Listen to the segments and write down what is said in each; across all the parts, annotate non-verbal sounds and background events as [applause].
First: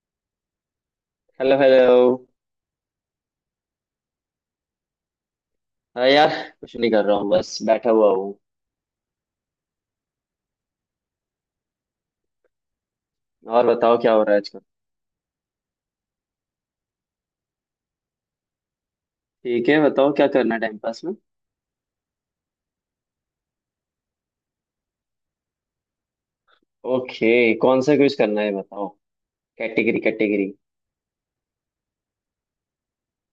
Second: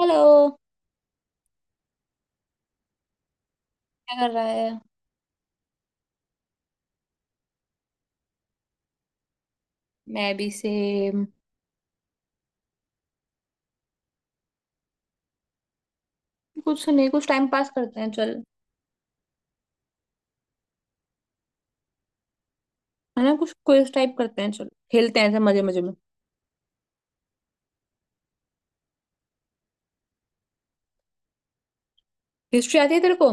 Hello. Hello hello. क्या कर रहा है। हाँ यार, कुछ नहीं कर रहा हूँ, बस बैठा हुआ हूँ। मैं भी सेम। और बताओ क्या हो रहा है आजकल? कुछ तो नहीं, कुछ टाइम पास करते हैं चल। ठीक है, बताओ क्या करना है टाइम पास में। है ना, कुछ क्विज टाइप करते हैं, चल खेलते हैं ऐसे मजे मजे में। ओके। कौन सा क्विज करना है बताओ? Category category. हिस्ट्री आती है तेरे को?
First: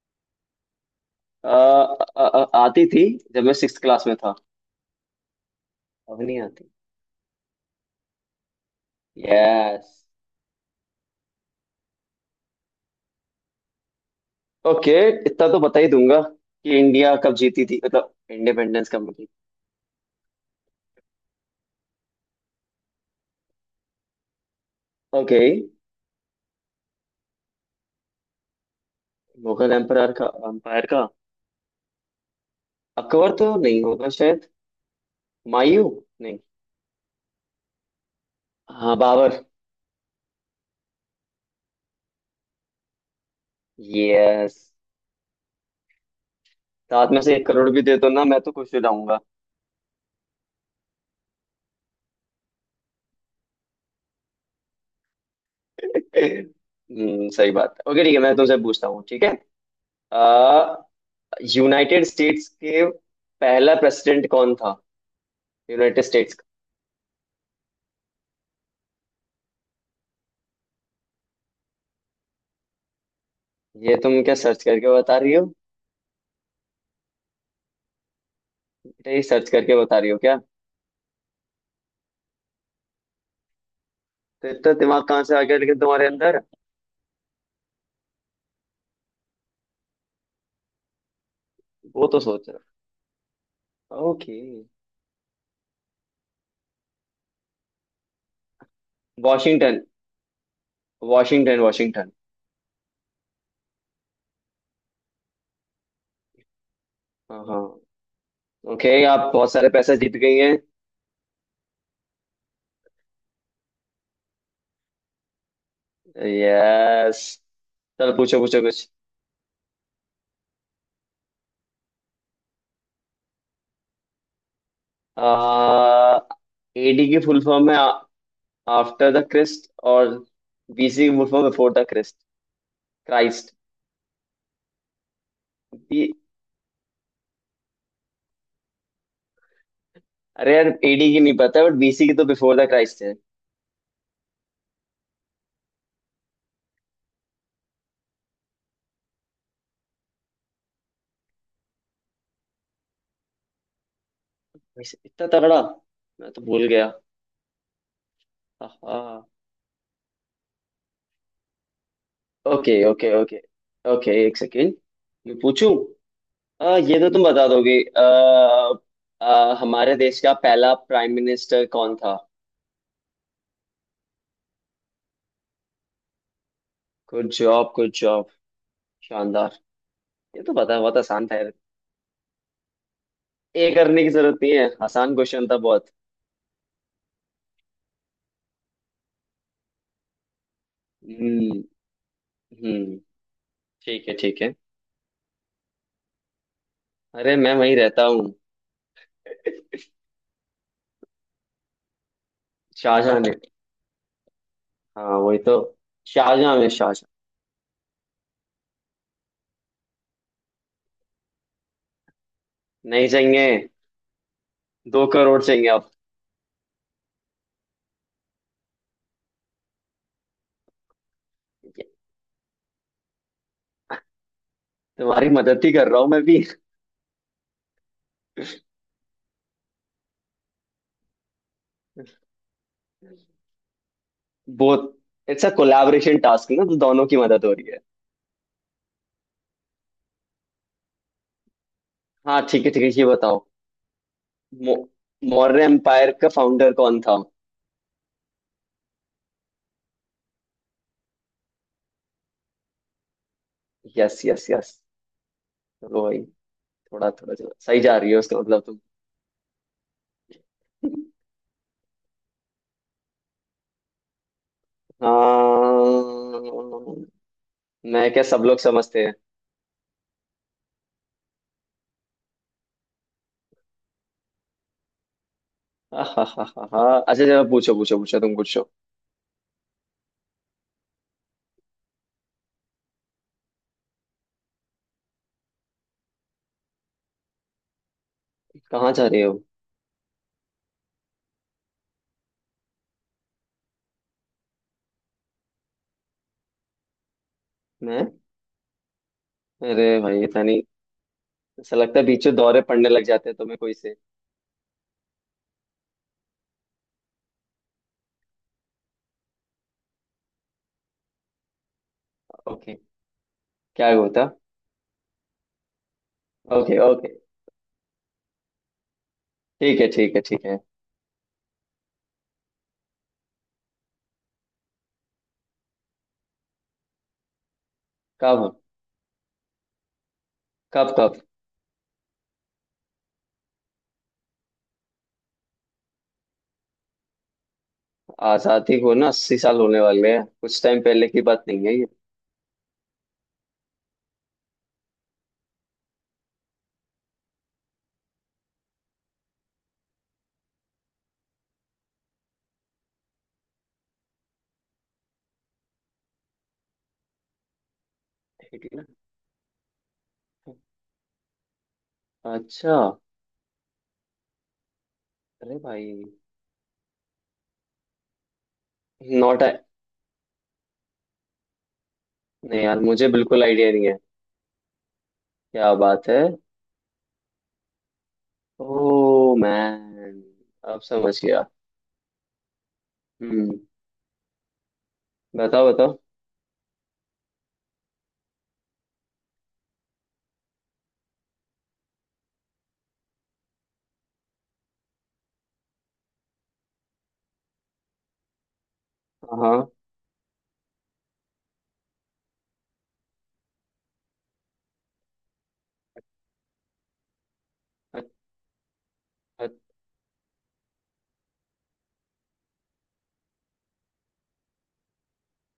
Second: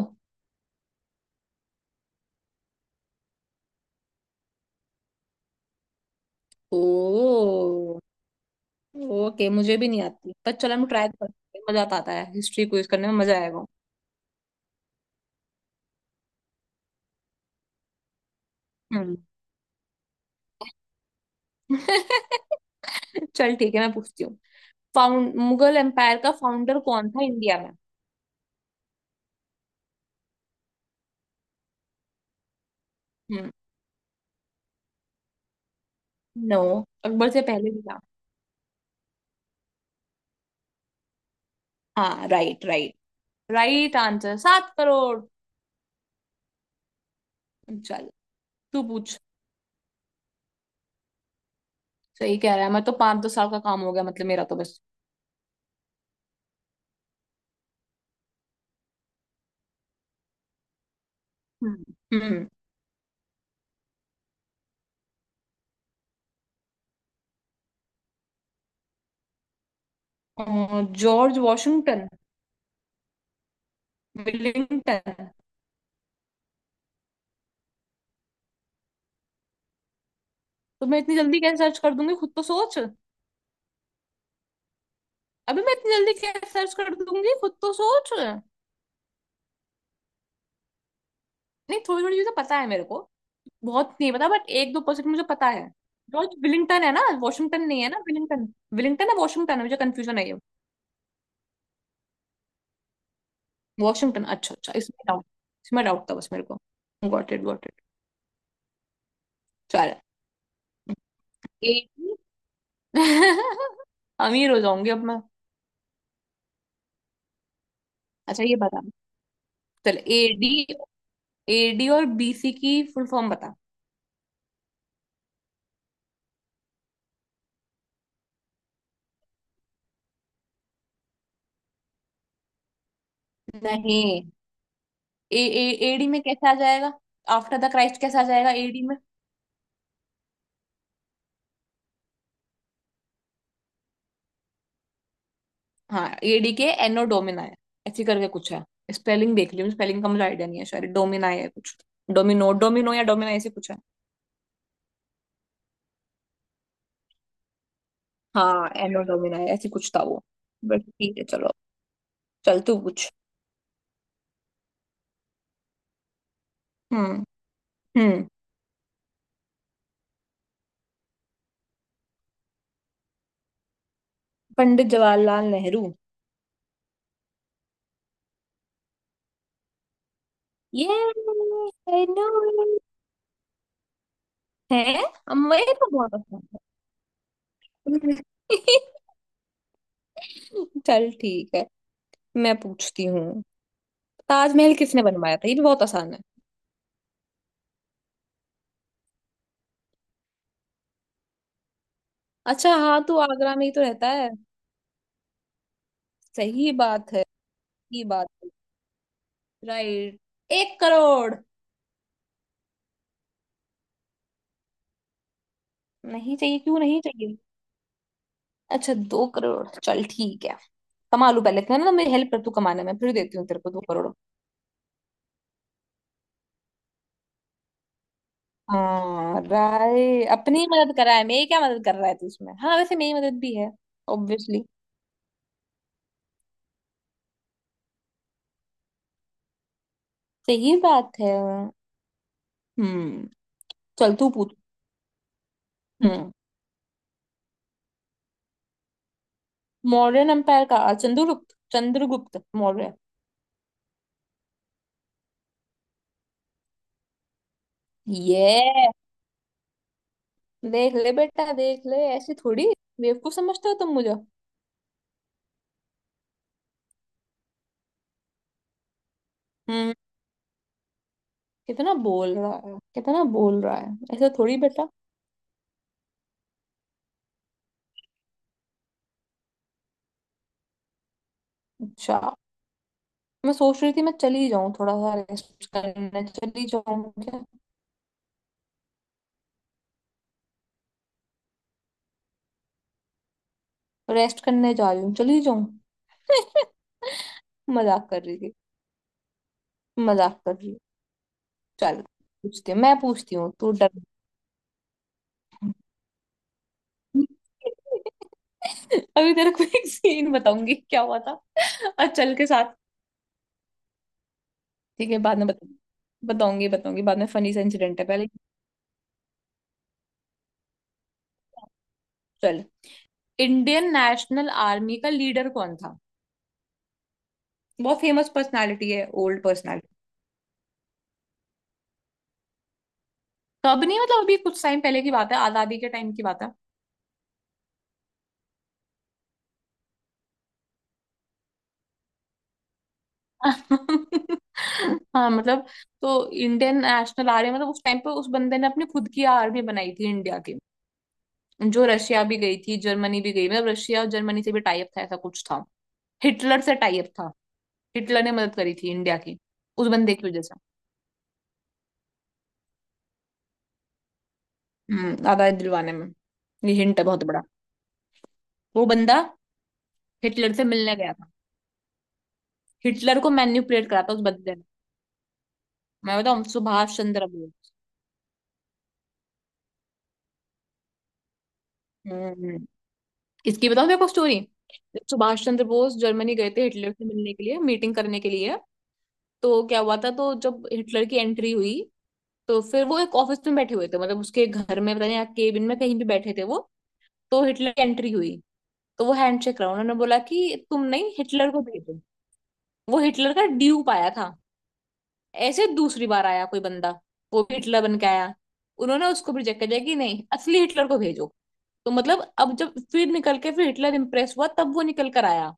आ, आ, आ, आती थी जब मैं 6 क्लास में था। अब नहीं आती। ओ। ओके, मुझे यस। भी नहीं आती पर चल हम ट्राई करते हैं, मजा तो आता है हिस्ट्री क्विज करने में, मजा आएगा। ओके। इतना तो बता ही दूंगा कि इंडिया कब जीती थी, मतलब इंडिपेंडेंस कब हम्म। मिली। [laughs] चल ठीक है, मैं पूछती हूँ। Found okay. मुगल एम्पायर का फाउंडर कौन था इंडिया में? मुगल एम्पायर का अकबर तो हम्म। नहीं होगा शायद। हुमायूं। नहीं। नो। अकबर से पहले भी था। हाँ बाबर। हाँ, right right. Right answer, yes. 7 crore. साथ में से 1 करोड़ भी दे दो चल, ना, मैं तो खुश हो तू पूछ। जाऊंगा। सही कह रहा है, मैं तो पांच दो साल का काम हो गया मतलब, मेरा तो बस। सही बात है। ओके ठीक है, मैं तुमसे पूछता हूँ। ठीक है। अ, यूनाइटेड हम्म। स्टेट्स के पहला प्रेसिडेंट कौन था? यूनाइटेड स्टेट्स का। George Washington. ये तुम क्या सर्च करके बता विलिंगटन। रही हो? बेटा ये सर्च करके बता रही हो क्या? तो मैं इतनी जल्दी कैसे सर्च कर दूंगी, खुद तो सोच। तो इतना दिमाग कहाँ से आ गया अभी मैं लेकिन इतनी तुम्हारे जल्दी अंदर? कैसे सर्च कर दूंगी, खुद तो सोच। नहीं, थोड़ी वो थोड़ी तो चीजें सोच पता रहा। है मेरे को। बहुत नहीं पता ओके। बट 1-2% मुझे पता है। जॉर्ज विलिंगटन है ना, वॉशिंगटन नहीं है ना, विलिंगटन। विलिंगटन है, वॉशिंगटन है, मुझे वॉशिंगटन कंफ्यूजन है ये। Washington Washington. वॉशिंगटन, अच्छा अच्छा, इसमें डाउट। इसमें डाउट था बस मेरे को। गॉट हाँ इट, हाँ। Got it. ओके, आप बहुत सारे चल। पैसे जीत गई हैं। एक- [laughs] अमीर हो जाऊंगी अब। यस। चलो पूछो अच्छा ये पूछो बता। कुछ। चल, एडी। एडी और बीसी की फुल फॉर्म बता। एडी की फुल फॉर्म है आफ्टर द क्रिस्ट, और बीसी की full form before the Christ. Christ. नहीं। ए ए, एडी में कैसे आ जाएगा? आफ्टर द क्राइस्ट कैसे आ जाएगा एडी में? अरे यार, एडी की नहीं पता, बट बीसी की तो बिफोर द क्राइस्ट है। हाँ, एडी के एनो डोमिना है, ऐसी करके कुछ है। स्पेलिंग देख लियो, स्पेलिंग का मुझे आइडिया नहीं है, शायद डोमिना है कुछ। डोमिनो डोमिनो या डोमिना, ऐसे कुछ है। वैसे इतना तगड़ा, मैं तो भूल गया। हाँ, एनो हाँ। डोमिना है ऐसी, कुछ था वो। बट ठीक है चलो। चल तू ओके पूछ। Okay okay. ओके एक सेकेंड। मैं पूछूं। ये तो हम्म तुम बता दोगे। हम्म। आ, आ, हमारे देश का पहला प्राइम मिनिस्टर कौन था? Pandit Jawaharlal Nehru. Good job good job. शानदार। ये तो पता, ये। बहुत आसान था। I know. ए करने की जरूरत नहीं है, है आसान अब, क्वेश्चन था मैं बहुत। तो बहुत अच्छा। [laughs] चल ठीक हम्म है, मैं हम्म। पूछती हूँ। ठीक है ठीक है। ताजमहल किसने बनवाया था, ये भी बहुत आसान है। अरे मैं वहीं रहता हूँ। अच्छा हाँ, तू शाहजहां ने। आगरा में ही तो रहता है। हाँ वही तो। शाहजहां में सही शाहजहां। बात है। सही बात है। राइट। 1 करोड़। नहीं चाहिए। 2 करोड़ चाहिए अब। नहीं चाहिए? क्यों नहीं चाहिए? अच्छा, 2 करोड़, चल ठीक है। कमा लूं पहले इतना ना, मेरी हेल्प कर तू कमाने में, फिर देती हूँ तेरे को 2 करोड़। तुम्हारी मदद ही कर रहा हूँ मैं भी। हाँ राय, अपनी मदद करा है, मेरी क्या मदद कर रहा है तू उसमें? हाँ वैसे, मेरी मदद भी है ऑब्वियसली। बहुत। इट्स अ कोलैबोरेशन टास्क ना, तो दोनों की मदद हो रही है। सही बात है। हाँ ठीक है ठीक है, ये हम्म। बताओ। चल तू पूछ। मौ, मौर्य एम्पायर का हम्म। फाउंडर कौन था? मौर्यन एम्पायर का Chandragupta Chandragupta Maurya. Yes yes yes. वही। थोड़ा थोड़ा चलो, सही जा रही है उसका मतलब। ये। देख तुम। ले बेटा, देख ले, ऐसे थोड़ी। बेवकूफ समझते हो तुम मुझे? हाँ, मैं क्या, सब लोग समझते हैं। हम्म। कितना बोल रहा है, कितना बोल रहा है, ऐसे थोड़ी बेटा। हाँ हाँ हाँ हाँ हाँ। अच्छा, चलो पूछो पूछो पूछो, तुम पूछो। अच्छा, मैं सोच रही थी मैं चली जाऊं, थोड़ा सा रेस्ट करने चली जाऊं क्या? कहाँ जा रहे हो? रेस्ट करने जा रही हूँ, चली जाऊं। [laughs] मैं। मजाक कर रही थी। अरे भाई, मजाक इतना कर नहीं। रही हूँ। ऐसा लगता चल। है बीच में दौरे पूछती हूँ पड़ने मैं लग जाते पूछती हैं हूँ, तुम्हें, तू कोई से। डर। [laughs] अभी तेरे को एक सीन बताऊंगी क्या हुआ था और चल के साथ। ओके। क्या होता। ठीक है, बाद में बताऊंगी। बताऊंगी ओके बताऊंगी ओके। बाद में, फनी सा इंसिडेंट है पहले। ठीक है ठीक है ठीक है। चल। इंडियन नेशनल आर्मी का लीडर कौन था? बहुत फेमस कब पर्सनालिटी है, ओल्ड पर्सनालिटी। कब कब? तब नहीं मतलब, अभी कुछ टाइम पहले की बात है, आजादी के टाइम की बात है। आजादी को ना 80 साल होने वाले हैं, कुछ टाइम पहले की बात नहीं है ये। [laughs] हाँ मतलब। तो इंडियन नेशनल आर्मी मतलब उस टाइम पे, उस बंदे ने अपनी खुद की आर्मी बनाई थी इंडिया की। जो रशिया भी गई थी, जर्मनी भी गई, मतलब रशिया और जर्मनी से भी टाई अप था, ऐसा कुछ था। हिटलर से टाई अप था। हिटलर ने मदद ठीक करी है ना। थी इंडिया की, उस बंदे की वजह से। अच्छा। हम्म। आज़ादी अरे भाई। दिलवाने में। ये हिंट है बहुत बड़ा। वो बंदा नॉट। हिटलर से मिलने गया था। नहीं यार, मुझे हिटलर को बिल्कुल आइडिया नहीं मैनिपुलेट है। करा था उस बंदे ने। क्या बात मैं है। बताऊं, सुभाष चंद्र बोस। ओह मैन, अब समझ गया। हम्म। हम्म। इसकी बताऊं देखो स्टोरी। सुभाष चंद्र बताओ बोस बताओ। जर्मनी गए थे हिटलर से मिलने के लिए, मीटिंग करने के लिए। तो क्या हुआ था, तो जब हिटलर की एंट्री हुई, तो फिर वो एक ऑफिस में बैठे हुए थे, मतलब उसके घर में पता नहीं, केबिन में, कहीं भी बैठे थे वो। तो हिटलर की एंट्री हुई, तो वो हैंडशेक हाँ रहा, उन्होंने बोला कि तुम नहीं, हिटलर को भेजो। वो हिटलर का ड्यूप आया था। ऐसे दूसरी बार आया कोई बंदा, वो भी हिटलर बन के आया। उन्होंने उसको भी हाँ रिजेक्ट कर दिया कि नहीं, असली हिटलर को भेजो। तो मतलब अब जब फिर निकल के, फिर हिटलर इम्प्रेस हुआ, तब वो निकल कर आया।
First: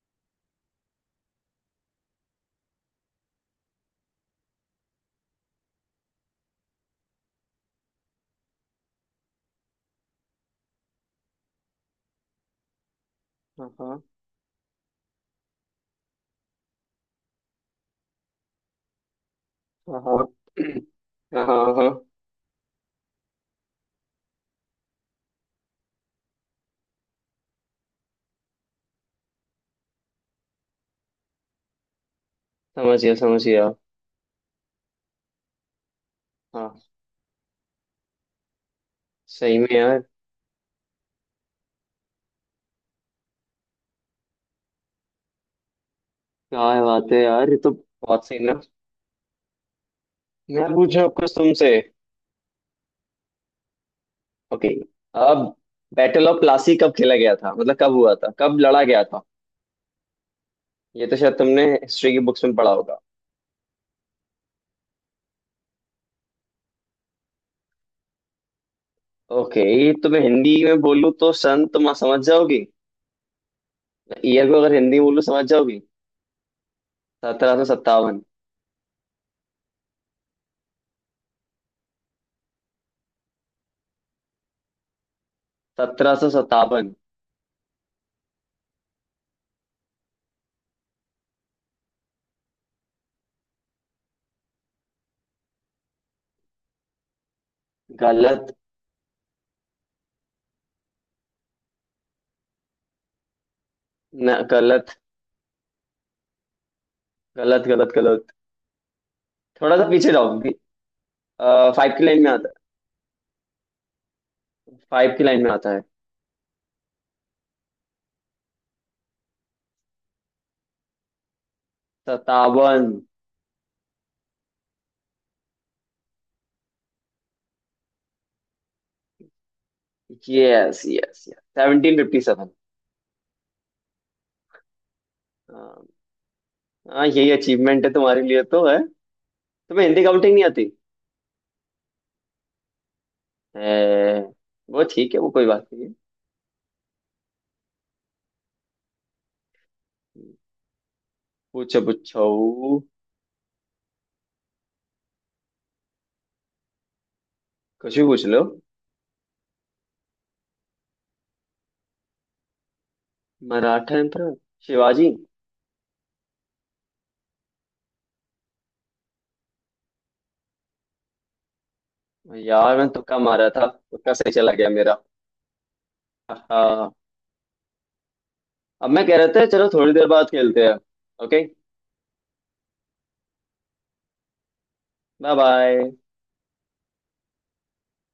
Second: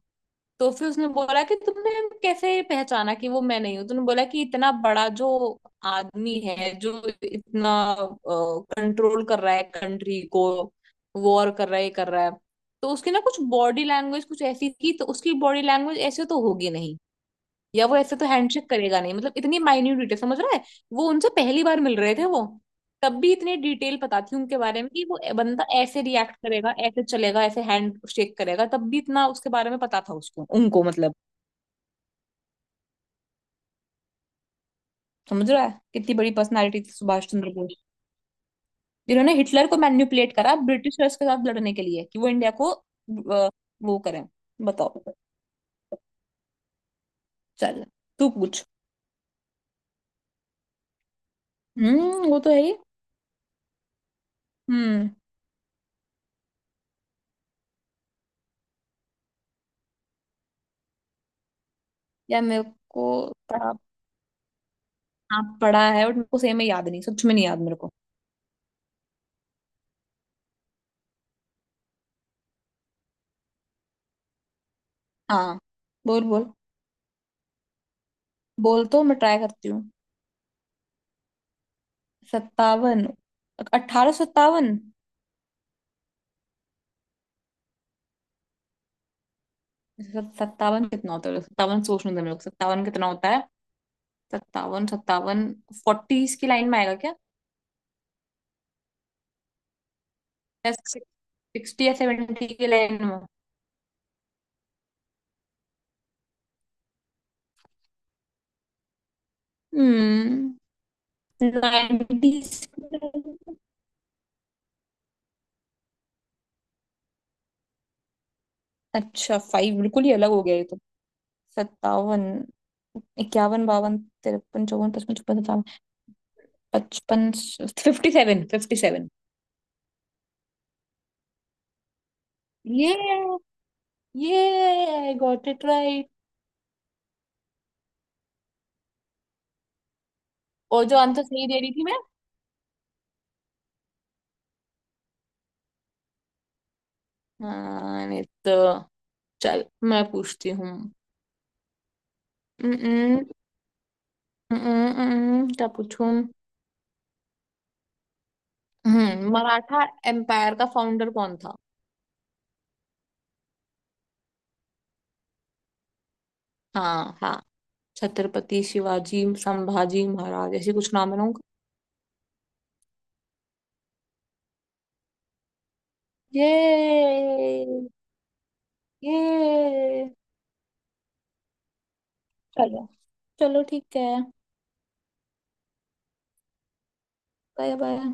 तो फिर उसने बोला कि तुमने कैसे पहचाना कि वो मैं नहीं हूँ? तूने बोला कि इतना बड़ा जो आदमी है, जो इतना कंट्रोल कर रहा है कंट्री को, वॉर कर रहा है, ये कर रहा है, तो उसकी ना कुछ हाँ बॉडी हाँ लैंग्वेज कुछ ऐसी थी, तो उसकी बॉडी लैंग्वेज ऐसे तो होगी नहीं, या वो ऐसे तो हैंडशेक करेगा नहीं, मतलब इतनी माइन्यूट डिटेल हाँ समझ रहा है। वो उनसे हाँ पहली हाँ बार हाँ, मिल रहे थे वो। तब भी इतनी डिटेल पता थी उनके बारे में कि वो बंदा ऐसे रिएक्ट करेगा, ऐसे चलेगा, ऐसे हैंड शेक करेगा, तब भी इतना उसके बारे में पता था उसको, उनको मतलब। समझ गया समझ गया। समझ रहा है कितनी बड़ी हाँ। पर्सनालिटी थी सुभाष चंद्र बोस, जिन्होंने सही में हिटलर को यार। मैनिपुलेट करा ब्रिटिशर्स के साथ लड़ने के लिए कि वो इंडिया को वो करें। बताओ। क्या बात है यार, ये तो चल बहुत तू सही ना। पूछ। मैं पूछूं अब कुछ तुमसे। हम्म, वो तो है ही। ओके। हम्म। अब बैटल ऑफ प्लासी कब खेला गया था, मतलब कब हुआ था, कब लड़ा गया था? ये तो शायद तुमने हिस्ट्री की या बुक्स में मेरे पढ़ा होगा। को। हाँ पढ़ा है बट मेरे को सेम में याद नहीं, सच में नहीं याद मेरे को। ओके तो मैं हिंदी में बोलूँ तो सन तुम समझ जाओगी? ईयर को अगर हिंदी में बोलूँ, समझ हाँ, जाओगी? बोल बोल। 1757। बोल तो मैं ट्राई करती हूँ। सत्तावन। 1857। 1757। सत्तावन कितना होता है, सत्तावन सोचने दो मेरे को, सत्तावन कितना होता है। सत्तावन सत्तावन। फोर्टीज की लाइन में आएगा क्या? गलत। सिक्सटी या सेवेंटी की लाइन में? न गलत गलत गलत। गलत, थोड़ा सा पीछे जाओ। हम्म। फाइव की लाइन में आता है। 90s? 5 की लाइन में आता है। अच्छा, फाइव बिल्कुल ही अलग हो गया ये तो। सत्तावन, सत्तावन। इक्यावन, बावन, तिरपन, चौवन, पचपन, छप्पन, पचपन। 57, 57। Yes yes yes, 1757। ये ये आई गॉट इट राइट। हाँ, यही अचीवमेंट है तुम्हारे लिए तो है। तुम्हें हिंदी काउंटिंग नहीं आती और जो आंसर सही दे रही थी मैं? है। वो ठीक है, वो कोई बात नहीं है। हाँ, नहीं तो। चल। मैं पूछती हूँ। पूछो पूछो, Mm-mm, mm-mm, क्या पूछूं? कुछ भी पूछ लो। हम्म। मराठा एम्पायर का फाउंडर कौन था? मराठा एम्परर शिवाजी। हाँ हाँ। छत्रपति शिवाजी, संभाजी महाराज, ऐसे कुछ नाम है ना उनका। यार मैं तुक्का मारा था, तुक्का सही चला गया मेरा। ये अब मैं कह रहा था, चलो थोड़ी देर ये। बाद खेलते हैं। ओके। चलो, चलो ठीक है। Bye bye. Bye bye.